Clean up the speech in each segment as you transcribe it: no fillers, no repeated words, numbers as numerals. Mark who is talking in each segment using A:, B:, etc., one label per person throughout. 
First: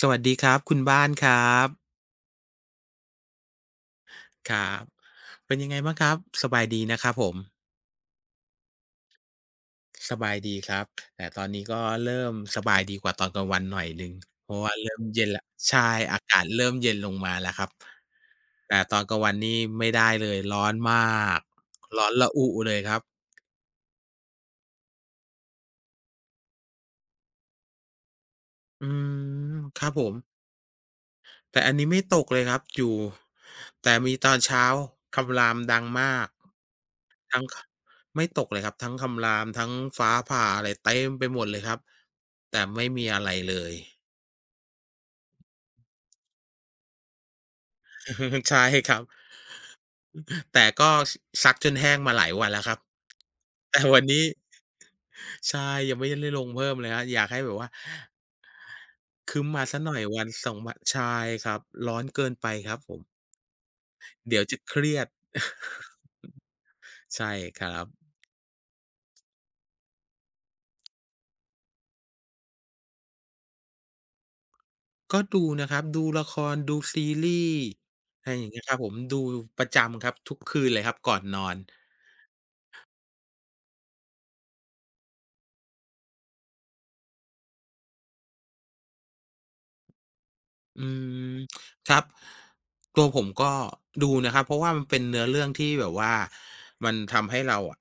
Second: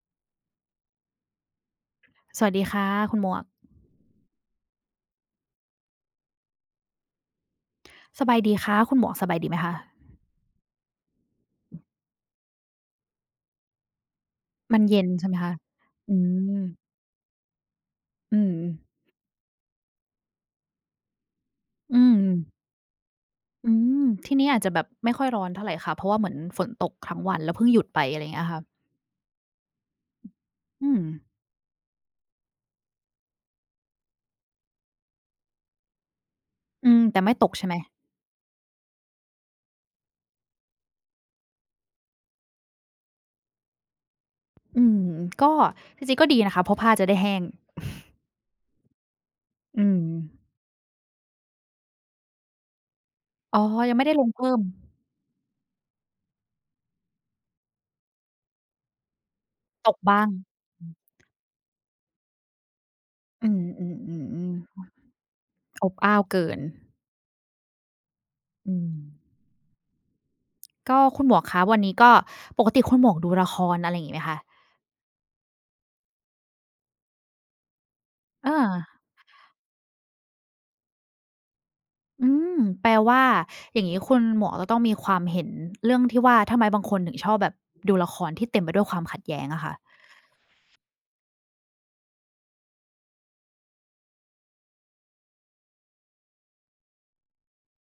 A: สวัสดีครับคุณบ้านครับ
B: สวัสดีค่ะคุณหมวก
A: ครับเป็นยังไงบ้างครับสบายดีนะครับผม
B: สบายดีคะคุณหมวกสบายดีไหมคะ
A: สบายดีครับแต่ตอนนี้ก็เริ่มสบายดีกว่าตอนกลางวันหน่อยหนึ่งเพราะว่า
B: มัน
A: เริ่
B: เย็
A: ม
B: น
A: เย็น
B: ใช่ไหม
A: แล้ว
B: คะ
A: ใช่
B: อื
A: อากาศ
B: ม
A: เริ่มเย็นลงมาแล้วครับ
B: อืม
A: แต่ตอนกลางวันนี่ไม่ได้เลยร้อนมาก
B: อื
A: ร้อน
B: ม
A: ระอุเลยครับ
B: อืมที่นี่อาจจะแบบไม่ค่อยร้อนเท่าไรค่ะเพราะว่าเหมือนฝนตกทั้งวันแล้วเพิ่งหยุดไปอะไรอย่างเงี้ยค่ะ
A: อืมครับผม
B: อืม
A: แต่อันนี้ไม่ตกเลยครับอยู่แต่มีตอนเช้าคำรามดังมาก
B: อืมแต่ไม่
A: ทั้ง
B: ตก
A: ค
B: ใช่ไหม
A: ไม่ตกเลยครับทั้งคำรามทั้งฟ้าผ่าอะไรเต็มไปหมดเลยครับแต่ไม่มีอะไรเลย
B: อืมก็จริงๆก็ดีนะคะเพราะผ้าจะได้แห้ง
A: ใช่ครับ
B: อืม
A: แต่ก็ซซักจนแห้งมาหลายวันแล้วครับ
B: อ๋อ
A: แต่
B: ยัง
A: วัน
B: ไม่ได้ล
A: นี้
B: งเพิ่ม
A: ใช่ยังไม่ได้ลงเพิ่มเลยครับอยากให้แบบว่าครึ้มมาสักห
B: ต
A: น่
B: ก
A: อยวั
B: บ้า
A: น
B: ง
A: สองวันใช่ครับร้อนเกินไปครับผม
B: อืมอื
A: เดี๋ยว
B: ม
A: จะเค
B: ๆ
A: รียด
B: ๆอบอ้าวเกิน
A: ใช่ครับ
B: อืมก็คุณหมวกคะวันนี้ก็ปกติคุณหมวกดูละครอะไรอย่างงี้ไหมคะ
A: ก็ดูนะครับดูละครดูซีรีส์อะไรอย่า
B: เอ
A: งเงี้ยครับ
B: อ
A: ผมดูประจำครับทุกคืนเลยครับก่อนนอน
B: อืมแปลว่าอย่างงี้คุณหมวกจะต้องมีความเห็นเรื่องที่ว่าทำไมบางคนถึงชอบแบบดูละครที่เต็มไปด้วยความขัดแย้งอะค่ะ
A: อืมครับตัวผมก็ดูนะครับเพราะว่ามันเป็นเนื้อเรื่องที่แบบว่ามันทำให้เราอะ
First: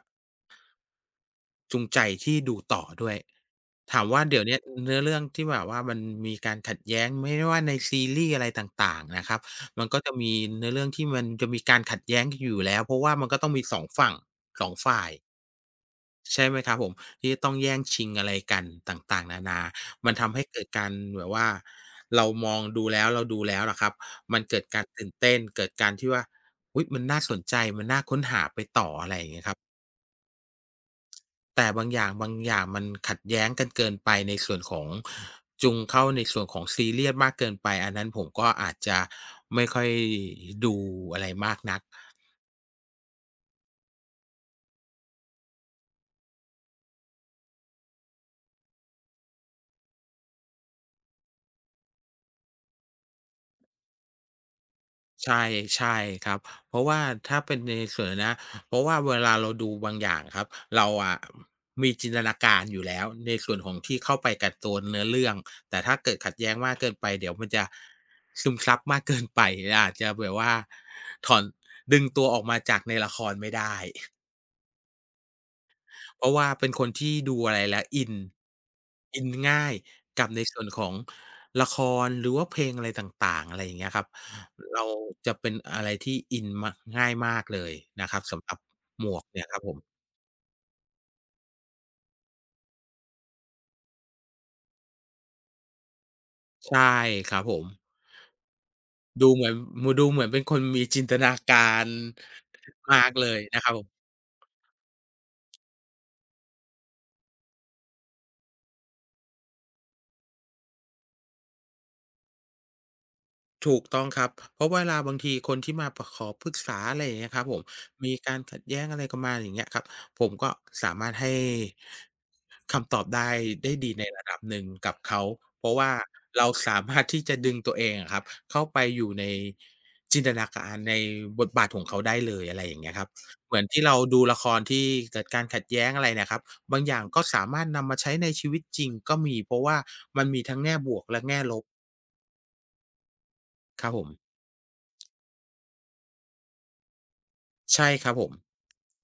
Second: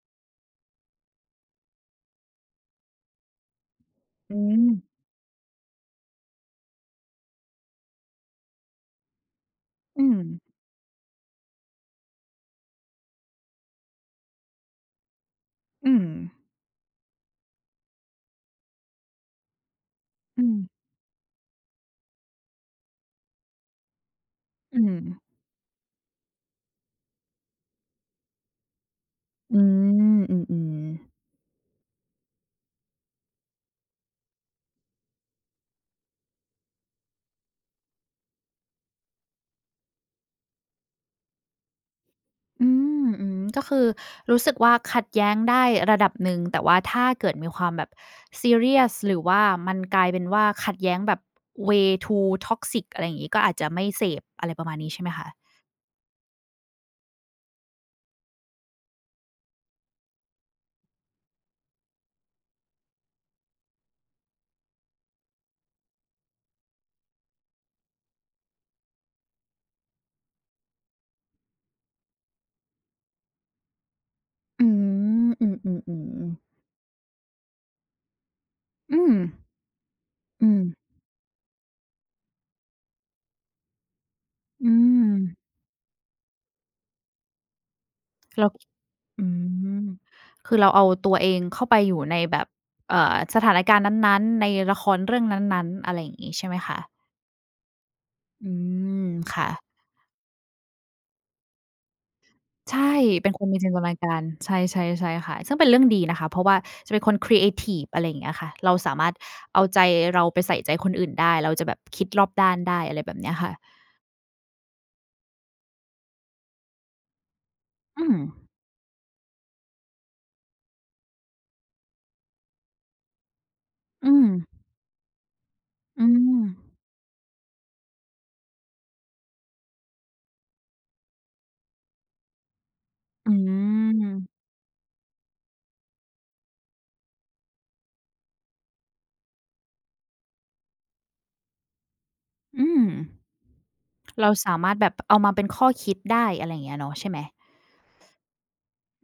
A: จูงใจที่ดูต่อด้วยถามว่า
B: อื
A: เดี๋ยวเนี้ย
B: ม
A: เนื้อเรื่องที่แบบว่ามันมีการขัดแย้งไม่ว่าในซีรีส์อะไรต่างๆนะครับมันก็
B: อื
A: จะ
B: ม
A: มีเนื้อเรื่องที่มันจะมีการขัดแย้งกันอยู่แล้วเพราะว่ามันก็ต้องมีสองฝั่งสองฝ่าย
B: อืม
A: ใช่ไหมครับผมที่จะต้องแย่งชิงอะไรกันต่างๆนานามันทำให้
B: อืม
A: เกิดการแบบว่าเรามองดูแล้วเราดูแล้วล่ะครับมันเกิดกา
B: อื
A: ร
B: ม
A: ตื่นเต้นเกิดการที่ว่าอุ๊ยมันน่าสนใจมันน่าค้นหาไปต่ออะไรอย่างเงี้ยครับ
B: อืมอืมๆ
A: แต่บางอย่างบางอย่างมันขัดแย้งกันเกินไปในส่วนของจุงเข้าในส่วนของซีเรียสมากเกินไปอันนั้นผมก็อาจจะไม่ค่อยดูอะไรมากนัก
B: อืมอืมก็คือรู้สึกว่าขัดแย้งได้ระดับหนึ่งแต่ว่าถ้าเกิดมีความแบบซีเรียสหรือว่ามันกลายเป็นว่าขัดแย้งแบบ way too toxic อะไรอย่างงี้ก็อาจจะไม่เสพอะไรประมาณนี้ใช่ไหมคะ
A: ใช่ใช่ครับเพราะว่าถ้าเป็นในส่วนนะเพราะว่าเวลาเราดูบางอย่างครับเราอะมีจินตนาการอยู่แล้วในส่วนของที่เข้าไปกับตัวเนื้อเรื่องแต่ถ้าเกิดขัดแย้งมากเกินไปเดี๋ยวมันจะซึมซับมากเกินไปอาจจะแบบว่าถอนดึงตัวออกมาจากในละครไม่ได้
B: อืมอืม
A: เพราะ
B: ๆๆ
A: ว่าเป็นคนที่ดูอะไรแล้วอิน
B: อืม
A: อินง่ายกับใน
B: อื
A: ส่
B: ม
A: วนของละครหรือว่าเพลงอะไรต่างๆอะไรอย่างเงี้ยครับ
B: อื
A: เรา
B: ม
A: จะเป็นอะไรที่อินมากง่ายมากเลยนะครับสำ
B: เรา
A: หรับหมวก
B: อื
A: เนี่ยครับผ
B: ม
A: ม
B: คือเราเอาตัวเองเข้าไปอยู่ในแบบเอ่อสถานการณ์นั้นๆในละครเรื่องนั้นๆอะไรอย่างงี้ใช่ไหมคะ
A: ใช่ครับผม
B: อืม
A: ดูเหมื
B: ค่ะ
A: อนดูเหมือนเป็นคนมีจินตนาการ
B: ใช่
A: มากเล
B: เป็น
A: ย
B: คนมี
A: นะครั
B: จิ
A: บ
B: นต
A: ผม
B: นาการใช่ใช่ใช่ค่ะซึ่งเป็นเรื่องดีนะคะเพราะว่าจะเป็นคนครีเอทิฟอะไรอย่างเงี้ยค่ะเราสามารถเอาใจเราไปใส่ใจคนอื่นได้เราจะแบบคิดรอบด้านได้อะไรแบบเนี้ยค่ะ
A: ถูกต้องครับเพราะเวลาบางทีคนที่มาปะขอปรึกษาอะไรอย่างเงี้ยครับผม
B: อื
A: มี
B: ม
A: การขัดแย้งอะไรกันมาอย่างเงี้ยครับผมก็สามารถให้คำตอบได้ได้ดีใน
B: อื
A: ระ
B: ม
A: ดับหนึ่งกับเขาเพราะว่า
B: อืม
A: เราสามารถที่จะดึงตัวเองอะครับเข้าไปอยู่ในจินตนาการในบทบาทของเขาได้เลยอะไรอย่างเงี้ยครับ
B: อื
A: เหมือนที่เราดูละค
B: ม
A: รที่เกิดการขัดแย้งอะไรเนี่ยครับบางอย่างก็สามารถนำมาใช้ในชีวิตจริงก็มีเพราะว่ามันมีทั้งแง่บวกและแง่ลบ
B: อืม
A: ครับผม
B: เราสามารถแบบเอามาเป็นข้อคิดได้อะไรอย่างเงี้ยเนาะใช่ไหม
A: ใช่ครับผม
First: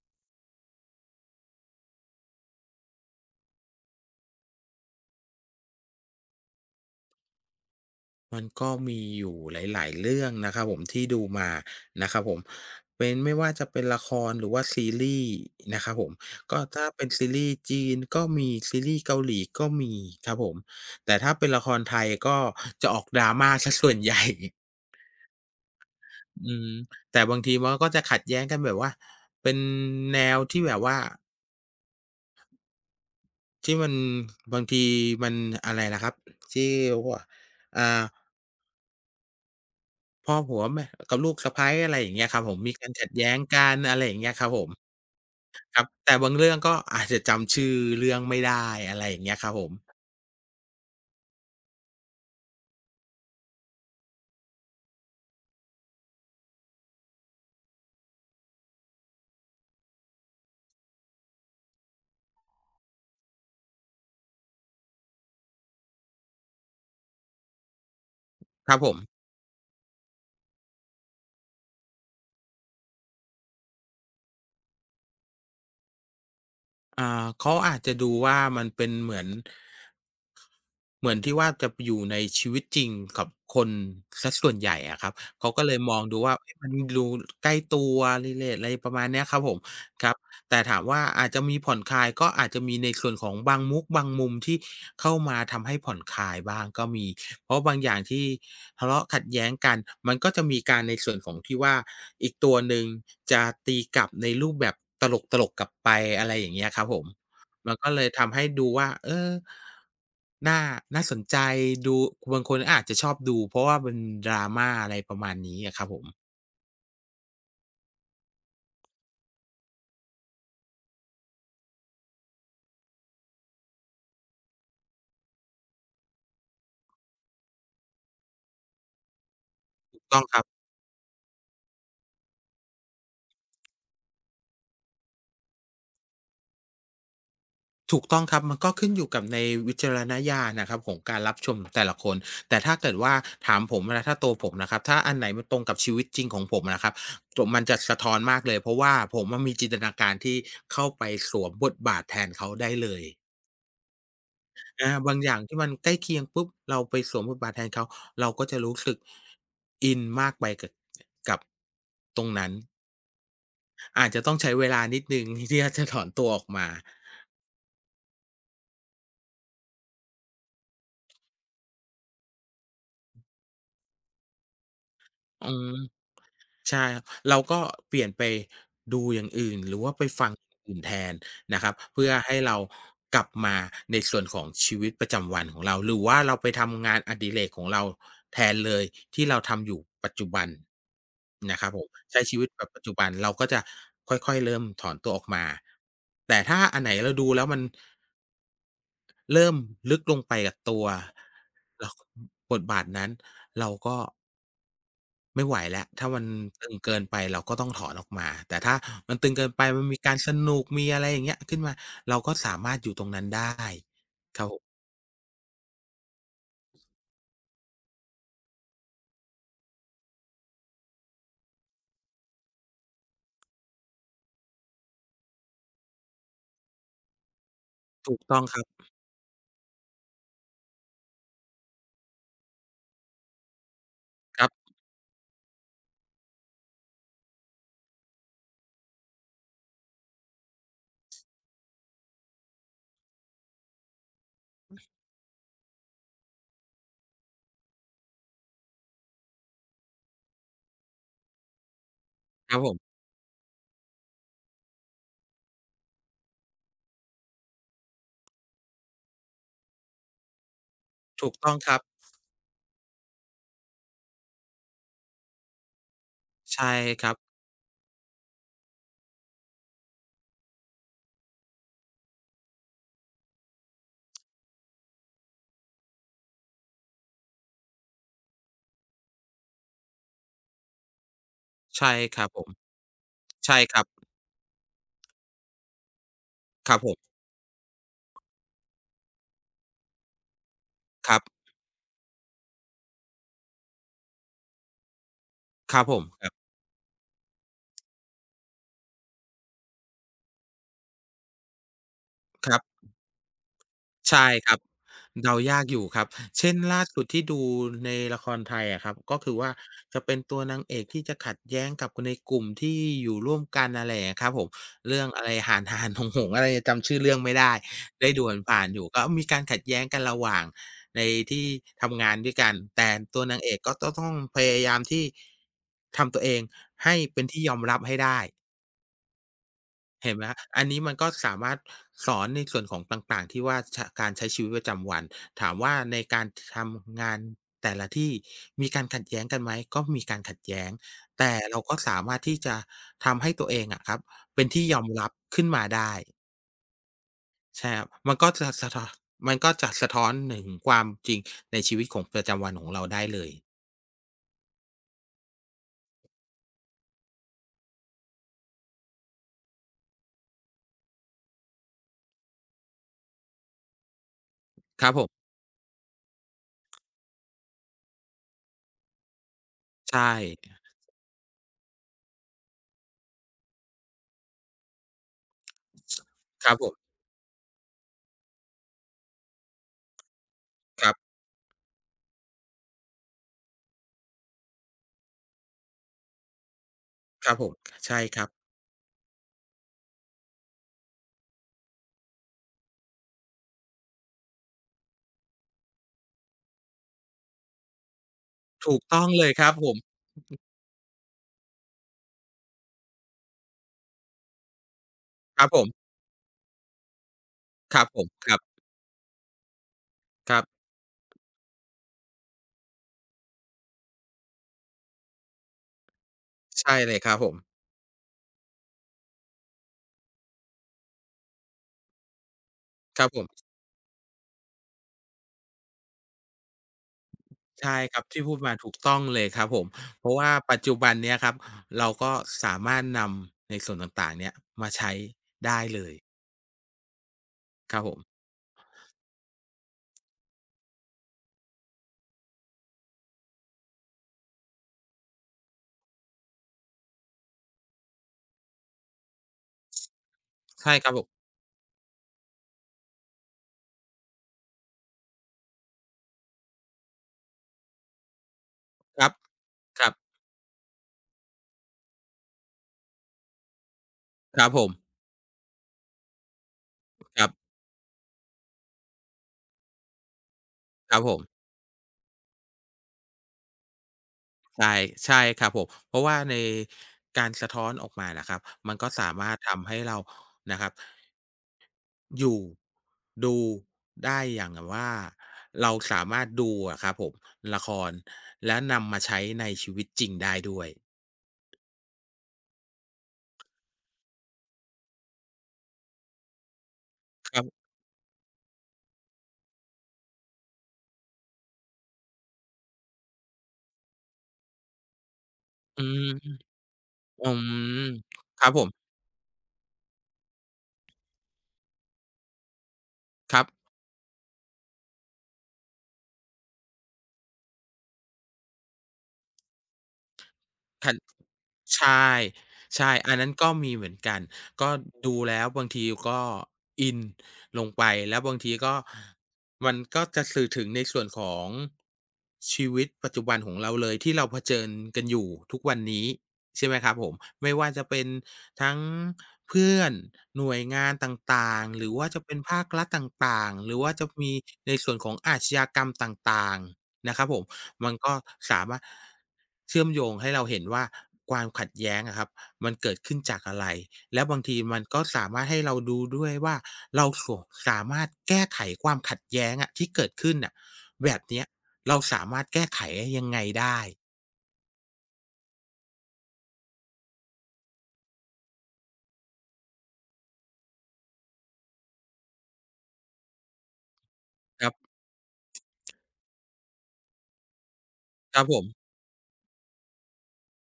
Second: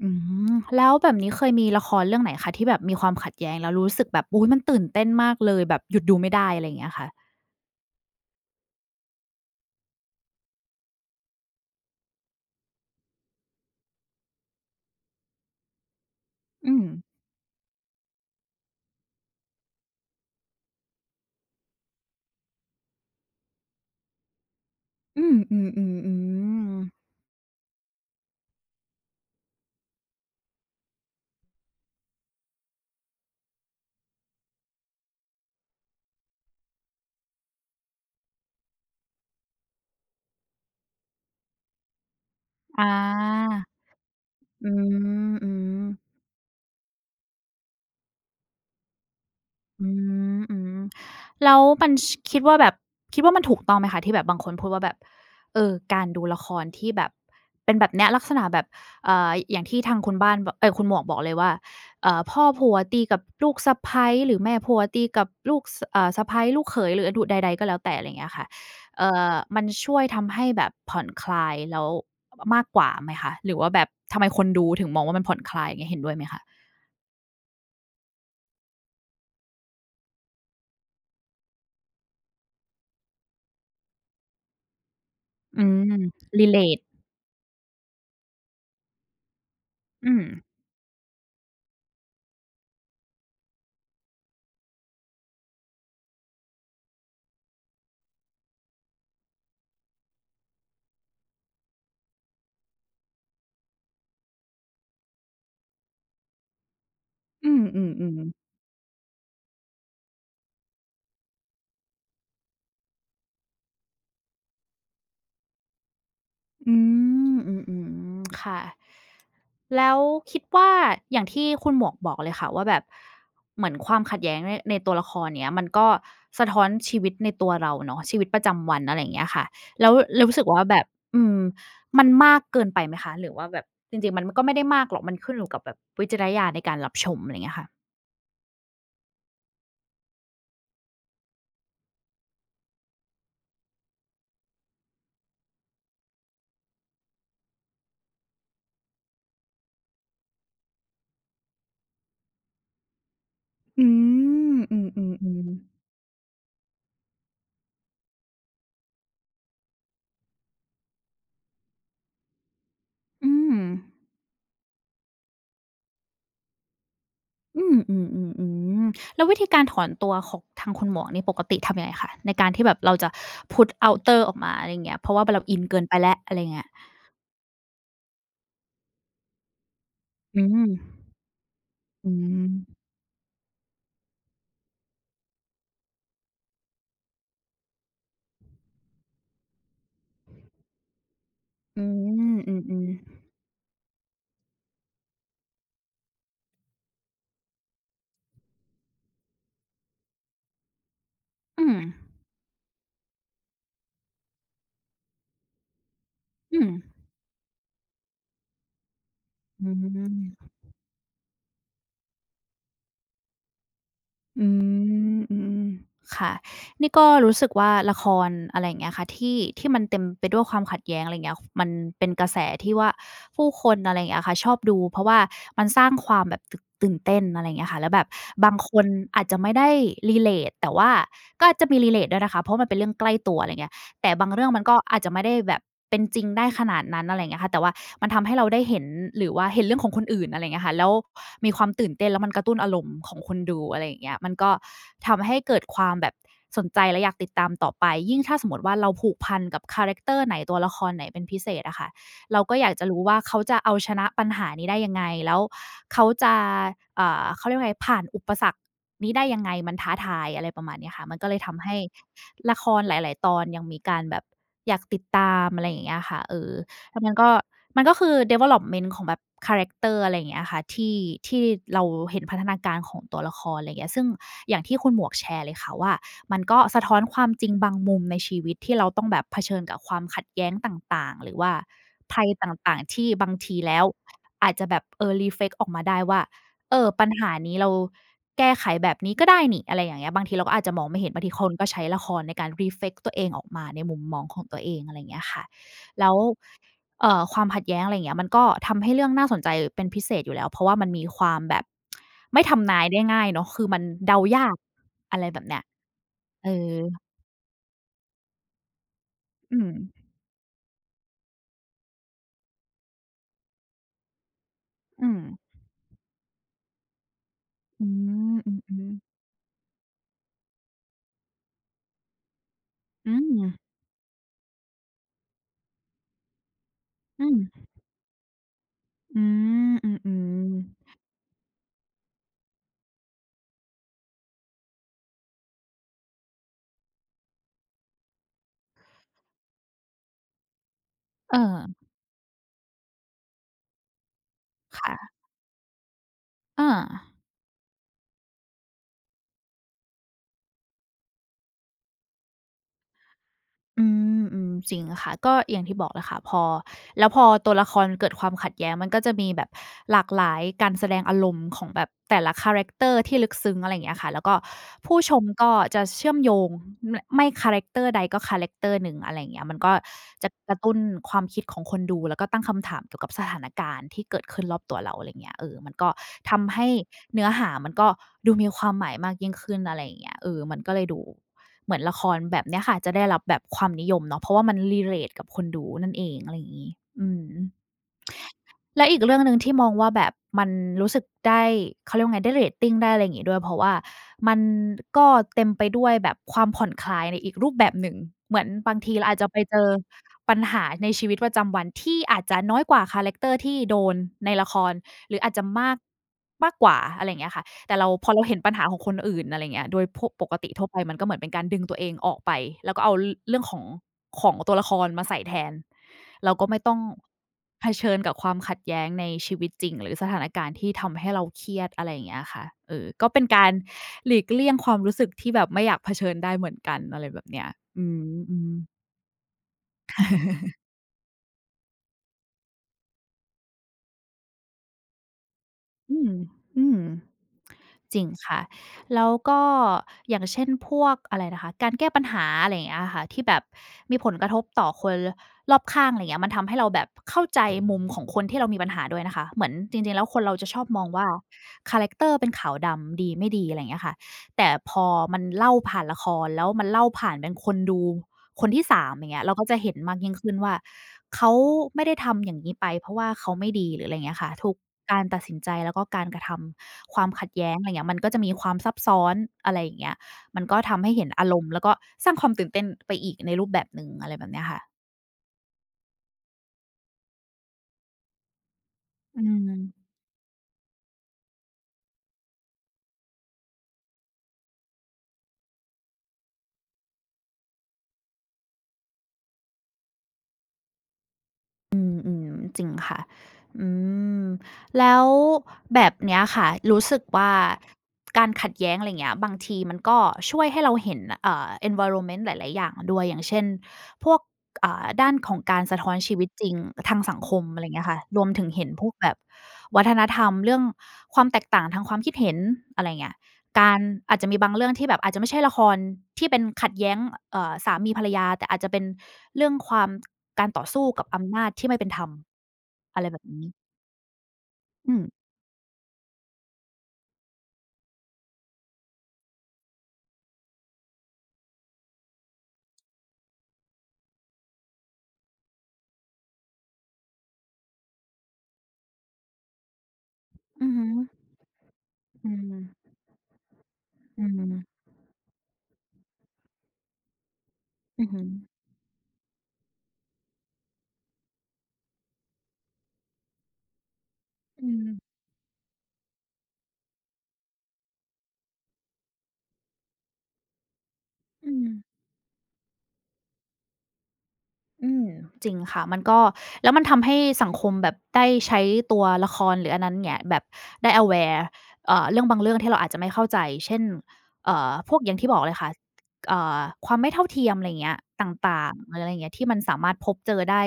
B: อืมแล้วแบบนี้เคยมีละครเรื่องไหนคะที่แบบมีความขัดแย้งแล้วรู้สึกแบบอุ๊ยมันตื่นเต้นมากเลยแบบหยุดดูไม่ได้อะไรอย่างเงี้ยค่ะ
A: มันก็มีอยู่หลายๆเรื่องนะครับผมที่ดูมานะครับผมเป็นไม่ว่าจะเป็นละครหรือว่าซีรีส์นะครับผมก็
B: อื
A: ถ้า
B: ม
A: เป็นซีรีส์จีนก็มีซีรีส์เกาหลีก็มีครับผมแต่ถ้าเป็นละครไทยก็จะออก drama เสียส่วนใหญ่
B: อืม
A: อืม
B: ๆๆๆ
A: แต่บางทีมันก็จะขัดแย้งกันแบบว่าเป็นแนวที่แบบว่าที่มันบางทีมันอะไรนะครับที่ว่าอ่า พ่อผัวแม่กับลูกสะใภ้อะไรอย่างเงี้ยครับผมมี
B: อ
A: การขัดแย้ง
B: า
A: กันอะไรอย่างเงี้ยครับผ
B: อื
A: ม
B: ม อืม
A: ครับแต่บางเรื่องก็อาจจะจำชื่อเรื่องไม่ได้อะไรอย่างเงี้ยครับผม
B: อืมอืมแล้วมันคิดว่าแบบคิดว่ามันถูกต้องไหมคะที่แบบบางคนพูดว่าแบบเออการดูละครที่แบบเป็นแบบเนี้ยลักษณะแบบอย่างที่ทางคุณบ้านบเอ๊ยคุณหมวกบอกเลยว่าพ่อผัวตีกับลูกสะใภ้หรือแม่ผัวตีกับลูกสเอ่อสะใภ้ลูกเขยหรืออดุใดๆก็แล้วแต่อะไรอย่างเงี้ยค่ะ
A: ครับผม
B: มันช่วยทำให้แบบผ่อนคลายแล้วมมากกว่าไหมคะหรือว่าแบบทำไมคนดูถึงมองว่ามันผ่อนคลายอย่างเงี้ยเห็นด้วยไหมคะ
A: อ่าเขาอาจจะดูว่ามันเป็นเหมือน เหมือนที่ว่าจะไปอยู่ในชีวิตจริงกับคนเสียส่วนใหญ่อะครับเขาก็
B: อื
A: เลยมอง
B: ม
A: ดูว่าเอ๊ะมัน
B: relate
A: ดูใกล้ตัว relate อะไรประมาณเนี้ยครับผมครั
B: อื
A: บ
B: ม
A: แต่ถามว่าอาจจะมีผ่อนคลายก็อาจจะมีในส่วนของบางมุกบางมุมที่เข้ามาทำให้ผ่อนคลายบ้างก็มีเพราะบางอย่างที่ทะเลาะขัดแย้งกันมันก็จะมีการในส่วนของที่ว่าอีกตัวหนึ่งจะตีกลับในรูปแบบตลกๆกลับไปอะไรอย่างเงี้ยครับผม
B: อืม
A: มัน
B: อื
A: ก็
B: ม
A: เล
B: อื
A: ย
B: ม
A: ทำให้ดูว่าเออน่าน่าสนใจดูบางคนก็อาจจะชอบดูเพราะว่ามัน drama อะไรประมาณนี้อะครับผม
B: อืมอืมอืมค่ะแล้วคิดว่าอย่างที่คุณหมวกบอกเลยค่ะว่าแบบเหมือนความขัดแย้งในตัวละครเนี้ยมันก็สะท้อนชีวิตในตัวเราเนาะชีวิตประจำวันอะไรอย่างเงี้ยค่ะ
A: ถูกต้อ
B: แล้
A: ง
B: ว
A: ค
B: รู้
A: รั
B: สึ
A: บ
B: กว่าแบบอืมมันมากเกินไปไหมคะหรือว่าแบบจริงๆมันก็ไม่ได้มากหรอกมันขึ้นอยู่กับแบบวิจารณญาณในการรับชมอะไรอย่างเงี้ยค่ะ
A: ถูกต้องครับมันก็ขึ้นอยู่กับในวิจารณญาณนะครับของการรับชมแต่ละคน แต่ถ้าเกิดว่าถามผมนะ ถ้าตัวผมนะครับถ้าอันไหนมันตรงกับชีวิตจริงของผมอะนะครับจมันจะสะท้อนมากเลยเพราะว่าผมอะมีจินตนาการที่เข้าไปสวมบทบาทแทนเขาได้เลย
B: อืมอื
A: อาบางอย่าง
B: อๆ
A: ที่มัน
B: ๆ
A: ใกล้เคียงปุ๊บเราไปสวมบทบาทแทนเขาเราก็จะรู้สึกอินมากไปกับตรงนั้น
B: อืม
A: อาจจะต้องใช้เวลานิดหนึ่ง ที่จะถอนตัวออกมา
B: อืมอืมอมอืมแล้ววิธีการถอนตัวของทางคุณหมวกนี่ปกติทำยังไงคะในการที่แบบเราจะ Put outer ออกมาอะไรอย่างเงี้ยเพราะว่าเรา
A: อื
B: อิน
A: ม
B: เกินไปแล้วอะไรเงี้ย
A: ใช่ เราก็เปลี่ยนไปดูอย่างอื่นหรือว่าไปฟัง
B: อื
A: อย่างอื่นแท
B: ม
A: นนะครับเพื่
B: อื
A: อให้เรา
B: ม
A: กลับมาในส่วนของชีวิตประจำวันของเราหรือว่าเราไปทำงานอดิเรกของเราแทนเลยที่เราทำอยู่ปัจจุบันนะครับผ
B: อื
A: มใช้
B: ม
A: ชีวิต
B: อื
A: แบบปัจ
B: อ
A: จุบันเรา
B: ๆ
A: ก็จะค่อยๆเริ่มถอนตัวออกมาแต่ถ้าอันไหนเราดูแล้วมัน เริ่มลึกลงไปกับตัว
B: อืม
A: แล้วบทบาทนั้นเราก็ไม่ไหวแล้วถ้ามัน
B: อื
A: ตึ
B: ม
A: งเกินไปเราก็ต้องถอนออกมาแต่ถ้ามันตึงเกินไป
B: อื
A: มันมีการส
B: ม
A: นุกมีอะไรอย่างเงี้ยขึ้นมาเราก็สามารถอยู่ตรงนั้นได้ครับ
B: อื
A: ผม
B: มอืมค่ะนี่ก็รู้สึกว่าละครอะไรอย่างเงี้ยค่ะที่มันเต็มไปด้วยความขัดแย้งอะไรเงี้ยมันเป็นกระแสที่ว่าผู้คนอะไรอย่างเงี้ยค่ะชอบดูเพราะว่ามันสร้างความแบบตื่นเต้นอะไรอย่างเงี้ยค่ะแล้วแบบ
A: ถูกต้อง
B: บา
A: ค
B: ง
A: รั
B: ค
A: บ
B: นอาจจะไม่ได้รีเล t แต่ว่าก็อาจจะมี r ีเล t ด้วยนะคะเพราะมันเป็นเรื่องใกล้ตัวอะไรเงี้ย แต่บาง
A: ค
B: เรื่
A: รั
B: องมัน
A: บ
B: ก็อาจจะไม่ได้แบบเป็นจริงได้ขนาดนั้นอะไรอย่างเงี้ยค่ะแต่ว่ามันทำให้เราได้เห็นหรือว่าเห็นเรื่องของคนอื่นอะไรอย่างเงี้ยค่ะแล้วมีความตื่นเต้นแล้วมันกระตุ้นอารมณ์ของคนดูอะไรอย่างเงี้ยมันก็ทำให้เกิดความแบบสนใจและอยากติดตามต่อไปยิ่งถ้าสมมุติว่าเราผูกพันกับคาแรกเตอร์ไหนตัวละครไหนเป็นพิเศษอะค่ะ เรา
A: ค
B: ก็
A: รับ
B: อ
A: ผ
B: ยากจะ
A: ม
B: รู้ว่าเขาจะเอาชนะปัญหานี้ได้ยังไงแล้วเขาจะเขาเรียกว่าไรผ่านอุปสรรคนี้ได้ยังไงมันท้าทายอะไรประมาณเนี้ยค่ะมันก็
A: ถูก
B: เลย
A: ต้อง
B: ทำ
A: ค
B: ให้
A: รับ
B: ละครหลายๆตอนยังมีการแบบอยากติดตามอะไรอย่างเงี้ยค่ะเออ
A: ใช่
B: แล้ว
A: ค
B: มั
A: รั
B: น
A: บ
B: ก็คือ development ของแบบคาแรกเตอร์อะไรอย่างเงี้ยค่ะที่ที่เราเห็นพัฒนาการของตัวละครอะไรอย่างเงี้ยซึ่งอย่างที่คุณหมวกแชร์เลยค่ะว่า มันก็สะท้อนความจริงบางมุมในชีวิตที่เราต้องแบบเผชิญกับความขัดแย้งต่างๆหรือว่า
A: ใช่ค
B: ภั
A: รับ
B: ย
A: ผ
B: ต
A: ม
B: ่างๆที่บาง
A: ใช่
B: ที
A: ค
B: แล้
A: รั
B: ว
A: บ
B: อาจจะแบบreflect ออกมาได้ว่า
A: ค
B: เอ
A: รับผ
B: อปัญ
A: ม
B: หานี้เราแก้ไขแบบนี้ก็ได้นี่อะไรอย่างเงี้ยบางทีเราก็อาจจะมองไม่
A: ค
B: เห็น
A: รับ
B: บางทีคนก็ใช้ละครในการ reflect ตัวเองออกมาในมุมมองของตัวเองอะไรอย่างเงี้ยค่ะ
A: ครับผม
B: แล้ว
A: ครับ
B: ความขัดแย้งอะไรอย่างเงี้ยมันก็ทำให้เรื่องน่าสนใจเป็นพิเศษอยู่แล้วเพราะว่ามันมีความแบบไม่
A: ครั
B: ทำ
A: บ
B: นายได้ง่ายเนาะคือมันเดา
A: ใช่ค
B: ยา
A: รั
B: ก
A: บ
B: อะไร
A: เดา
B: แบบเนี้
A: ยา
B: ย
A: กอยู่ครับเช่
B: เอ
A: น
B: อ
A: ล่าสุดที่ดูในละครไทยอะครับก็คือว่า
B: อืม
A: จะเป็นตัวนางเอกที่จะขัดแย้งกับคนในกลุ่มที่อยู่ร่วมกันอะไรอย่างเงี้ยครับผมเรื่อง
B: อืม
A: อะไรหานหานหงหงอะไรจำชื่อเรื่องไม่ได้
B: อื
A: ได้ดู
B: มอืม
A: ผ่านๆ
B: อ
A: อยู่ก็มีการขัดแย้งกันระหว่างในที่ทำงานด้วยกันแต่ตัวนาง
B: ม
A: เอกก็ตต้องพยายามที่ทำตัวเองให้เป็น
B: อื
A: ที่ยอม
B: ม
A: รับให้ได้
B: อืมอืมอื
A: เห็นไหมครับ
B: อ
A: อันนี้มั
B: ๆ
A: นก็สามารถสอนในส่วนของต่างๆที่ว่าชการใช้ชีวิตประจำวันถามว่าในการทำงานแต่ละที่มีการขัดแย้งกันไหมก็มีการขัดแย้งแต่
B: เอ
A: เราก็
B: อ
A: สามารถที่จะทำให้ตัวเองอะครับเป็นที่ยอมรับ
B: ค่ะ
A: ขึ้นมาได้
B: อา
A: ใช่ครับมันก็จะสะท้อนมันก็จะสะท้อนถึงความจริงในชีวิตของประจำวันของเราได้เลย
B: อืมอืมจริงค่ะก็อย่างที่บอกแหละค่ะพอแล้วพอตัวละครเกิดความขัดแย้งมันก็จะมีแบบหลากหลายการแสดงอารมณ์ของแบบแต่ละคาแรคเตอร์ที่ลึกซึ้งอะไรอย่างเงี้ยค่ะแล้วก็
A: ครับ
B: ผู้
A: ผ
B: ช
A: ม
B: มก็จะเชื่อมโยงไมไม่คาแรคเตอร์ใดก็คาแรคเตอร์หนึ่งอะไรอย่างเงี้ยมันก็
A: ใช่
B: จะกระตุ้นความคิดของคนดูแล้วก็ตั้งคำถามเกี่ยวกับสถานการณ์ที่เกิดขึ้นรอบตัวเราอะไรอย่างเงี้ยเออมันก็
A: ครั
B: ทำ
A: บผ
B: ให้
A: ม
B: เนื้อหามันก็ดูมีความหมายมากยิ่งขึ้นอะไรอย่างเงี้ยเออมันก็เล
A: ค
B: ย
A: รั
B: ดู
A: บ
B: เหมือนละครแบบเนี้ยค่ะจะได้รับแบบความนิยมเนาะเพราะว่ามัน relate กับคนดูนั่นเองอะไรอย่างงี้อื
A: ค
B: ม
A: รับผมใช่ครับ
B: และอีกเรื่องหนึ่งที่มองว่าแบบมันรู้สึกได้เขาเรียกว่าไงได้เรตติงได้อะไรอย่างงี้ด้วยเพราะว่ามันก็เต็มไปด้วยแบบความผ่อนคลายในอีกรูปแบบหนึ่งเหมือนบา
A: ถู
B: ง
A: ก
B: ที
A: ต้อ
B: เรา
A: ง
B: อาจ
A: เล
B: จะ
A: ย
B: ไป
A: ครับ
B: เจ
A: ผ
B: อ
A: ม
B: ปัญหาในชีวิตประจำวันที่อาจจะน้อยกว่าคาแรกเตอร์ที่โดนในละครหรืออาจ
A: ค
B: จะ
A: รับผ
B: มาก
A: ม
B: มากกว่าอะไรอย่างเงี้ยค่ะ
A: ค
B: แต่
A: รับ
B: เรา
A: ผ
B: พ
A: ม
B: อเรา
A: ครั
B: เห็นปั
A: บ
B: ญหาของคนอื่นอะไรอย่างเงี้ยโดยพป
A: ค
B: ก
A: รั
B: ติ
A: บ
B: ทั่วไปมันก็เหมือนเป็นการดึงตัวเองออกไปแล้วก็เอารเรื่องของตัวละครมาใส่แทนเราก็ไม่ต้
A: ใช่
B: อง
A: เลยครับผม
B: เผชิญกับความขัดแย้งในชีวิตจริงหรือสถานการณ์ที่ทำให้เราเครียดอะไรอย่างเงี้ยค่ะเออ
A: ครั
B: ก็
A: บผ
B: เป็น
A: ม
B: การหลีกเลี่ยงความรู้สึกที่แบบไม่อยากเผชิญได้เหมือนกันอะไรแบบเนี้ย
A: ใช่
B: อื
A: ครับที่พูดมา
B: ม
A: ถูก
B: ๆ
A: ต้องเลยครับผม เพราะว่าปัจจุบันเนี้ยครับเราก็สามารถนำในส่วนต่างๆเนี่ยมาใช้ได้เลย
B: อืมอืม
A: ครับผ
B: จ
A: ม
B: ริงค่ะแล้วก็อย่างเช่นพวกอะไรนะคะการแก้ปัญหาอะไรอย่างเงี้ยอะค่ะที่แบบมีผลกระทบต่อคนรอบข้างอะไรอย่างเงี้ยมันทำให้เราแบบเข้าใจมุมของคนที่เรามีปัญหาด้วยนะคะเหมือนจริงๆแล้วคนเราจะชอบ
A: ใช่
B: มอ
A: ค
B: ง
A: รับผ
B: ว่า
A: ม
B: คาแรกเตอร์เป็นขาวดำดีไม่ดีอะไรอย่างเงี้ยค่ะแต่พอมันเล่าผ่านละครแล้วมันเล่าผ่านเป็นคนดู คนที่สาม
A: ค
B: อ
A: รับ
B: ย่างเงี้ยเราก็จะเห็น
A: ครับ
B: มากยิ่งขึ้นว่าเขาไม่ได้ทำอย่างงี้ไปเพราะว่าเขาไม่ดีหรืออะไรอย่างเงี้ยค่ะ
A: ครับ
B: ทุก
A: ผม
B: การตัดสินใจแล้วก็การกระทำความ
A: ค
B: ขั
A: รั
B: ดแย้
A: บ
B: งอะไรอย่างเงี้ยมันก็จะมีความซับซ้อนอะไรอย่างเงี้ยมันก็ทำ
A: ค
B: ให้
A: รับ
B: เห็
A: ผ
B: นอาร
A: ม
B: มณ์แล้วก็สร้างความตื่นเต้นไปอีกในรูปแบบหนึ่งอะไรแบบเนี้ยค่ะ
A: ใช่ใช่ครับผมเพราะว่าในการสะท้อนออกมาน่ะครับมันก็สา
B: อื
A: มารถทำให้
B: ม
A: เรานะครับ อยู่ดูได้อย่างแบบว่าเราสามารถดูอะครับผมละครแล้วนำมาใช้ในชีวิตจริงได้ด้วย
B: อืมอืมจริงค่ะอืมแล้วแบบเนี้ยค่ะรู้สึกว่า
A: ครับ
B: การขัดแย้งอะไรเงี้ยบางทีมันก็ช่วยให้เราเห็นenvironment หลายๆอย่างด้วยอย่างเช่นพวกด้านของการสะ
A: อื
B: ท้อน
A: ม
B: ชีวิตจริงทางสัง
A: อื
B: คม
A: ม
B: อะไรเงี้ยค่ะรวม
A: ค
B: ถึ
A: รั
B: ง
A: บผ
B: เห็
A: ม
B: นพวกแบบวัฒนธรรมเรื่องความแตกต่างทางความคิดเห็นอะไรเงี้ย
A: ครับ
B: การอาจจะมีบางเรื่องที่แบบอาจจะไม่ใช่ละครที่เป็นขัดแย้งสามีภรรยาแต่อาจจะเป็นเรื่องความการต่อสู้
A: คัน
B: กับอำนาจที่ไม่
A: ใช
B: เป็นธรรม
A: ่ใช่
B: อะไร
A: อัน
B: แบบ
A: นั้น
B: นี้
A: ก็มีเหมือนกันก็
B: อืม
A: ดูแล้วบางทีก็อินลงไปแล้วบางทีก็มันก็จะสื่อถึงในส่วนของชีวิตปัจจุบันของเราเลยที่เราเผชิญกันอยู่ทุกวันนี้ใช่ไหมครับผมไม่ว่าจะเป็นทั้งเพื่อนหน่วย
B: อือ
A: งา
B: ฮึ
A: นต่างๆหรือว่าจะ
B: อื
A: เป็นภาครัฐ
B: ม
A: ต่างๆหรือว่าจะ
B: อื
A: มี
B: ม
A: ในส่วนของอาชญากรรมต่างๆ นะครับผมมัน
B: อือ
A: ก็
B: ฮึ
A: สามารถเชื่อมโยงให้เราเห็นว่าความขัดแย้งอะครับมันเกิดขึ้นจากอะไรแล้วบางที
B: อื
A: มันก็
B: ม
A: สามารถให้เราดูด้วยว่าเราสวสามารถแก้ไขความขัดแย้งอะที่เกิดขึ้นน่ะแบบเนี้ย
B: อื
A: เรา
B: ม
A: สามารถแก้ไขยังไงได้
B: อืมจริงค่ะมันก็แล้วมันทำให้สังคมแบบได้ใช้ตัวละครหรืออันนั้นเงียแบบได้ aware เรื่องบางเรื่องที่เราอาจจะไม่เข้าใจเช่น
A: ครั
B: พ
A: บ
B: วกอย่างที่บอกเลยค่ะเอ่อความไม่เท่าเทียมอะไรเงี้ยต
A: ครับผม
B: ่างๆหรืออะไรเงี้ยที่มันสามารถพบเจอได้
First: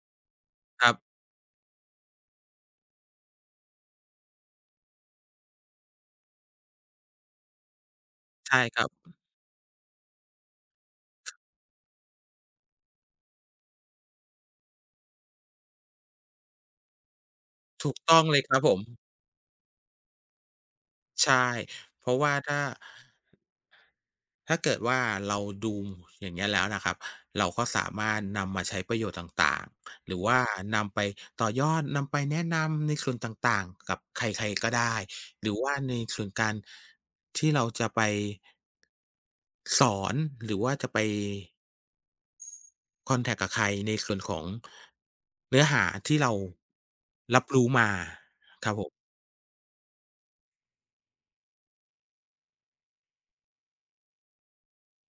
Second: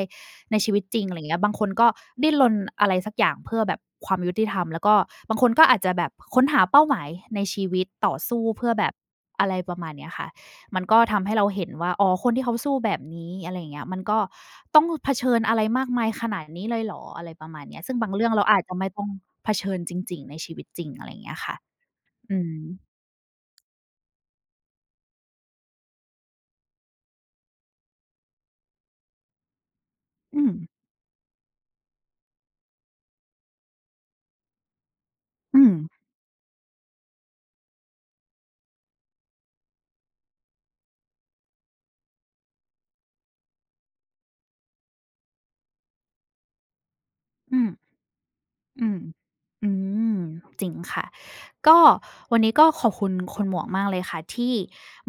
B: ในชีวิ
A: ค
B: ต
A: รั
B: จริงอะ
A: บ
B: ไรเงี้ยบางคนก็ดิ้นรนอะไรสักอย่างเพื่อแบบความยุติธรรมแล้วก็บางคนก็อาจจะแบบค้นหาเป้าหมายในชีวิตต่อสู้
A: ใช่
B: เพื่อ
A: ครั
B: แบบ
A: บ
B: อะไรประมาณเนี้ยค่ะ มันก็ทำให้เราเห็นว่าอ๋อคนที่เขาสู้แบบนี้อะไรอย่างเงี้ยมันก็ต้องเผชิญอะไรมากมายขนาดนี้เลยเหรออะไรประมาณเนี้ย
A: ถู
B: ซึ่
A: ก
B: งบาง
A: ต้อง
B: เรื่อง
A: เลย
B: เรา
A: ครั
B: อา
A: บ
B: จ
A: ผ
B: จะ
A: ม
B: ไม่ต้องเผชิญจริงๆในชีวิตจริงอะไรอย่างเงี้
A: ใช่
B: ยค่ะ
A: เพราะว่า
B: อืม
A: ถ้า ถ้าเกิดว่าเราดูอย่างเงี้ยแล้วนะครับเราก็สามารถนำมาใช้ประโยชน์ต่างๆ หรือว่า
B: อืม
A: นำไปต่อยอดนำไปแนะนำในส่วนต่างๆ กับใครๆก็ได้ หรือ
B: อื
A: ว่า
B: ม
A: ในส่วนการที่เราจะไปสอนหรือว่าจะไปคอนแทคกับใครในส่วนของเนื้อหาที่เรารับ
B: อื
A: รู้
B: ม
A: มาครับผ
B: อื
A: ม
B: มอืมจริงค่ะก็วันนี้ก็ขอบคุณคุณหมวกมากเลยค่ะที่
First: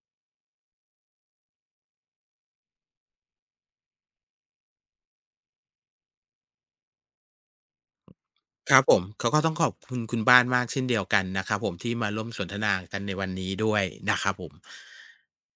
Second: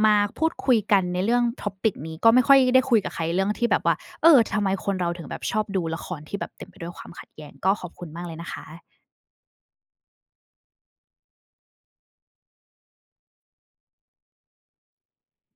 B: มาพูดคุยกันในเรื่อง topic นี้ก็ไม่ค่อยได้คุยกับใครเรื่องที่แบบว่าเออทำไมคนเราถึงแบบชอบดูละครที่แบบเต็มไปด้วยความขัดแย้งก็ขอบคุณมากเลยนะคะ
A: ครับผมเขาก็ต้องขอบคุณคุณบ้านมากเช่นเดียวกันนะครับผมที่มาร่วมสนทนากันในวันนี้ด้วยนะครับผม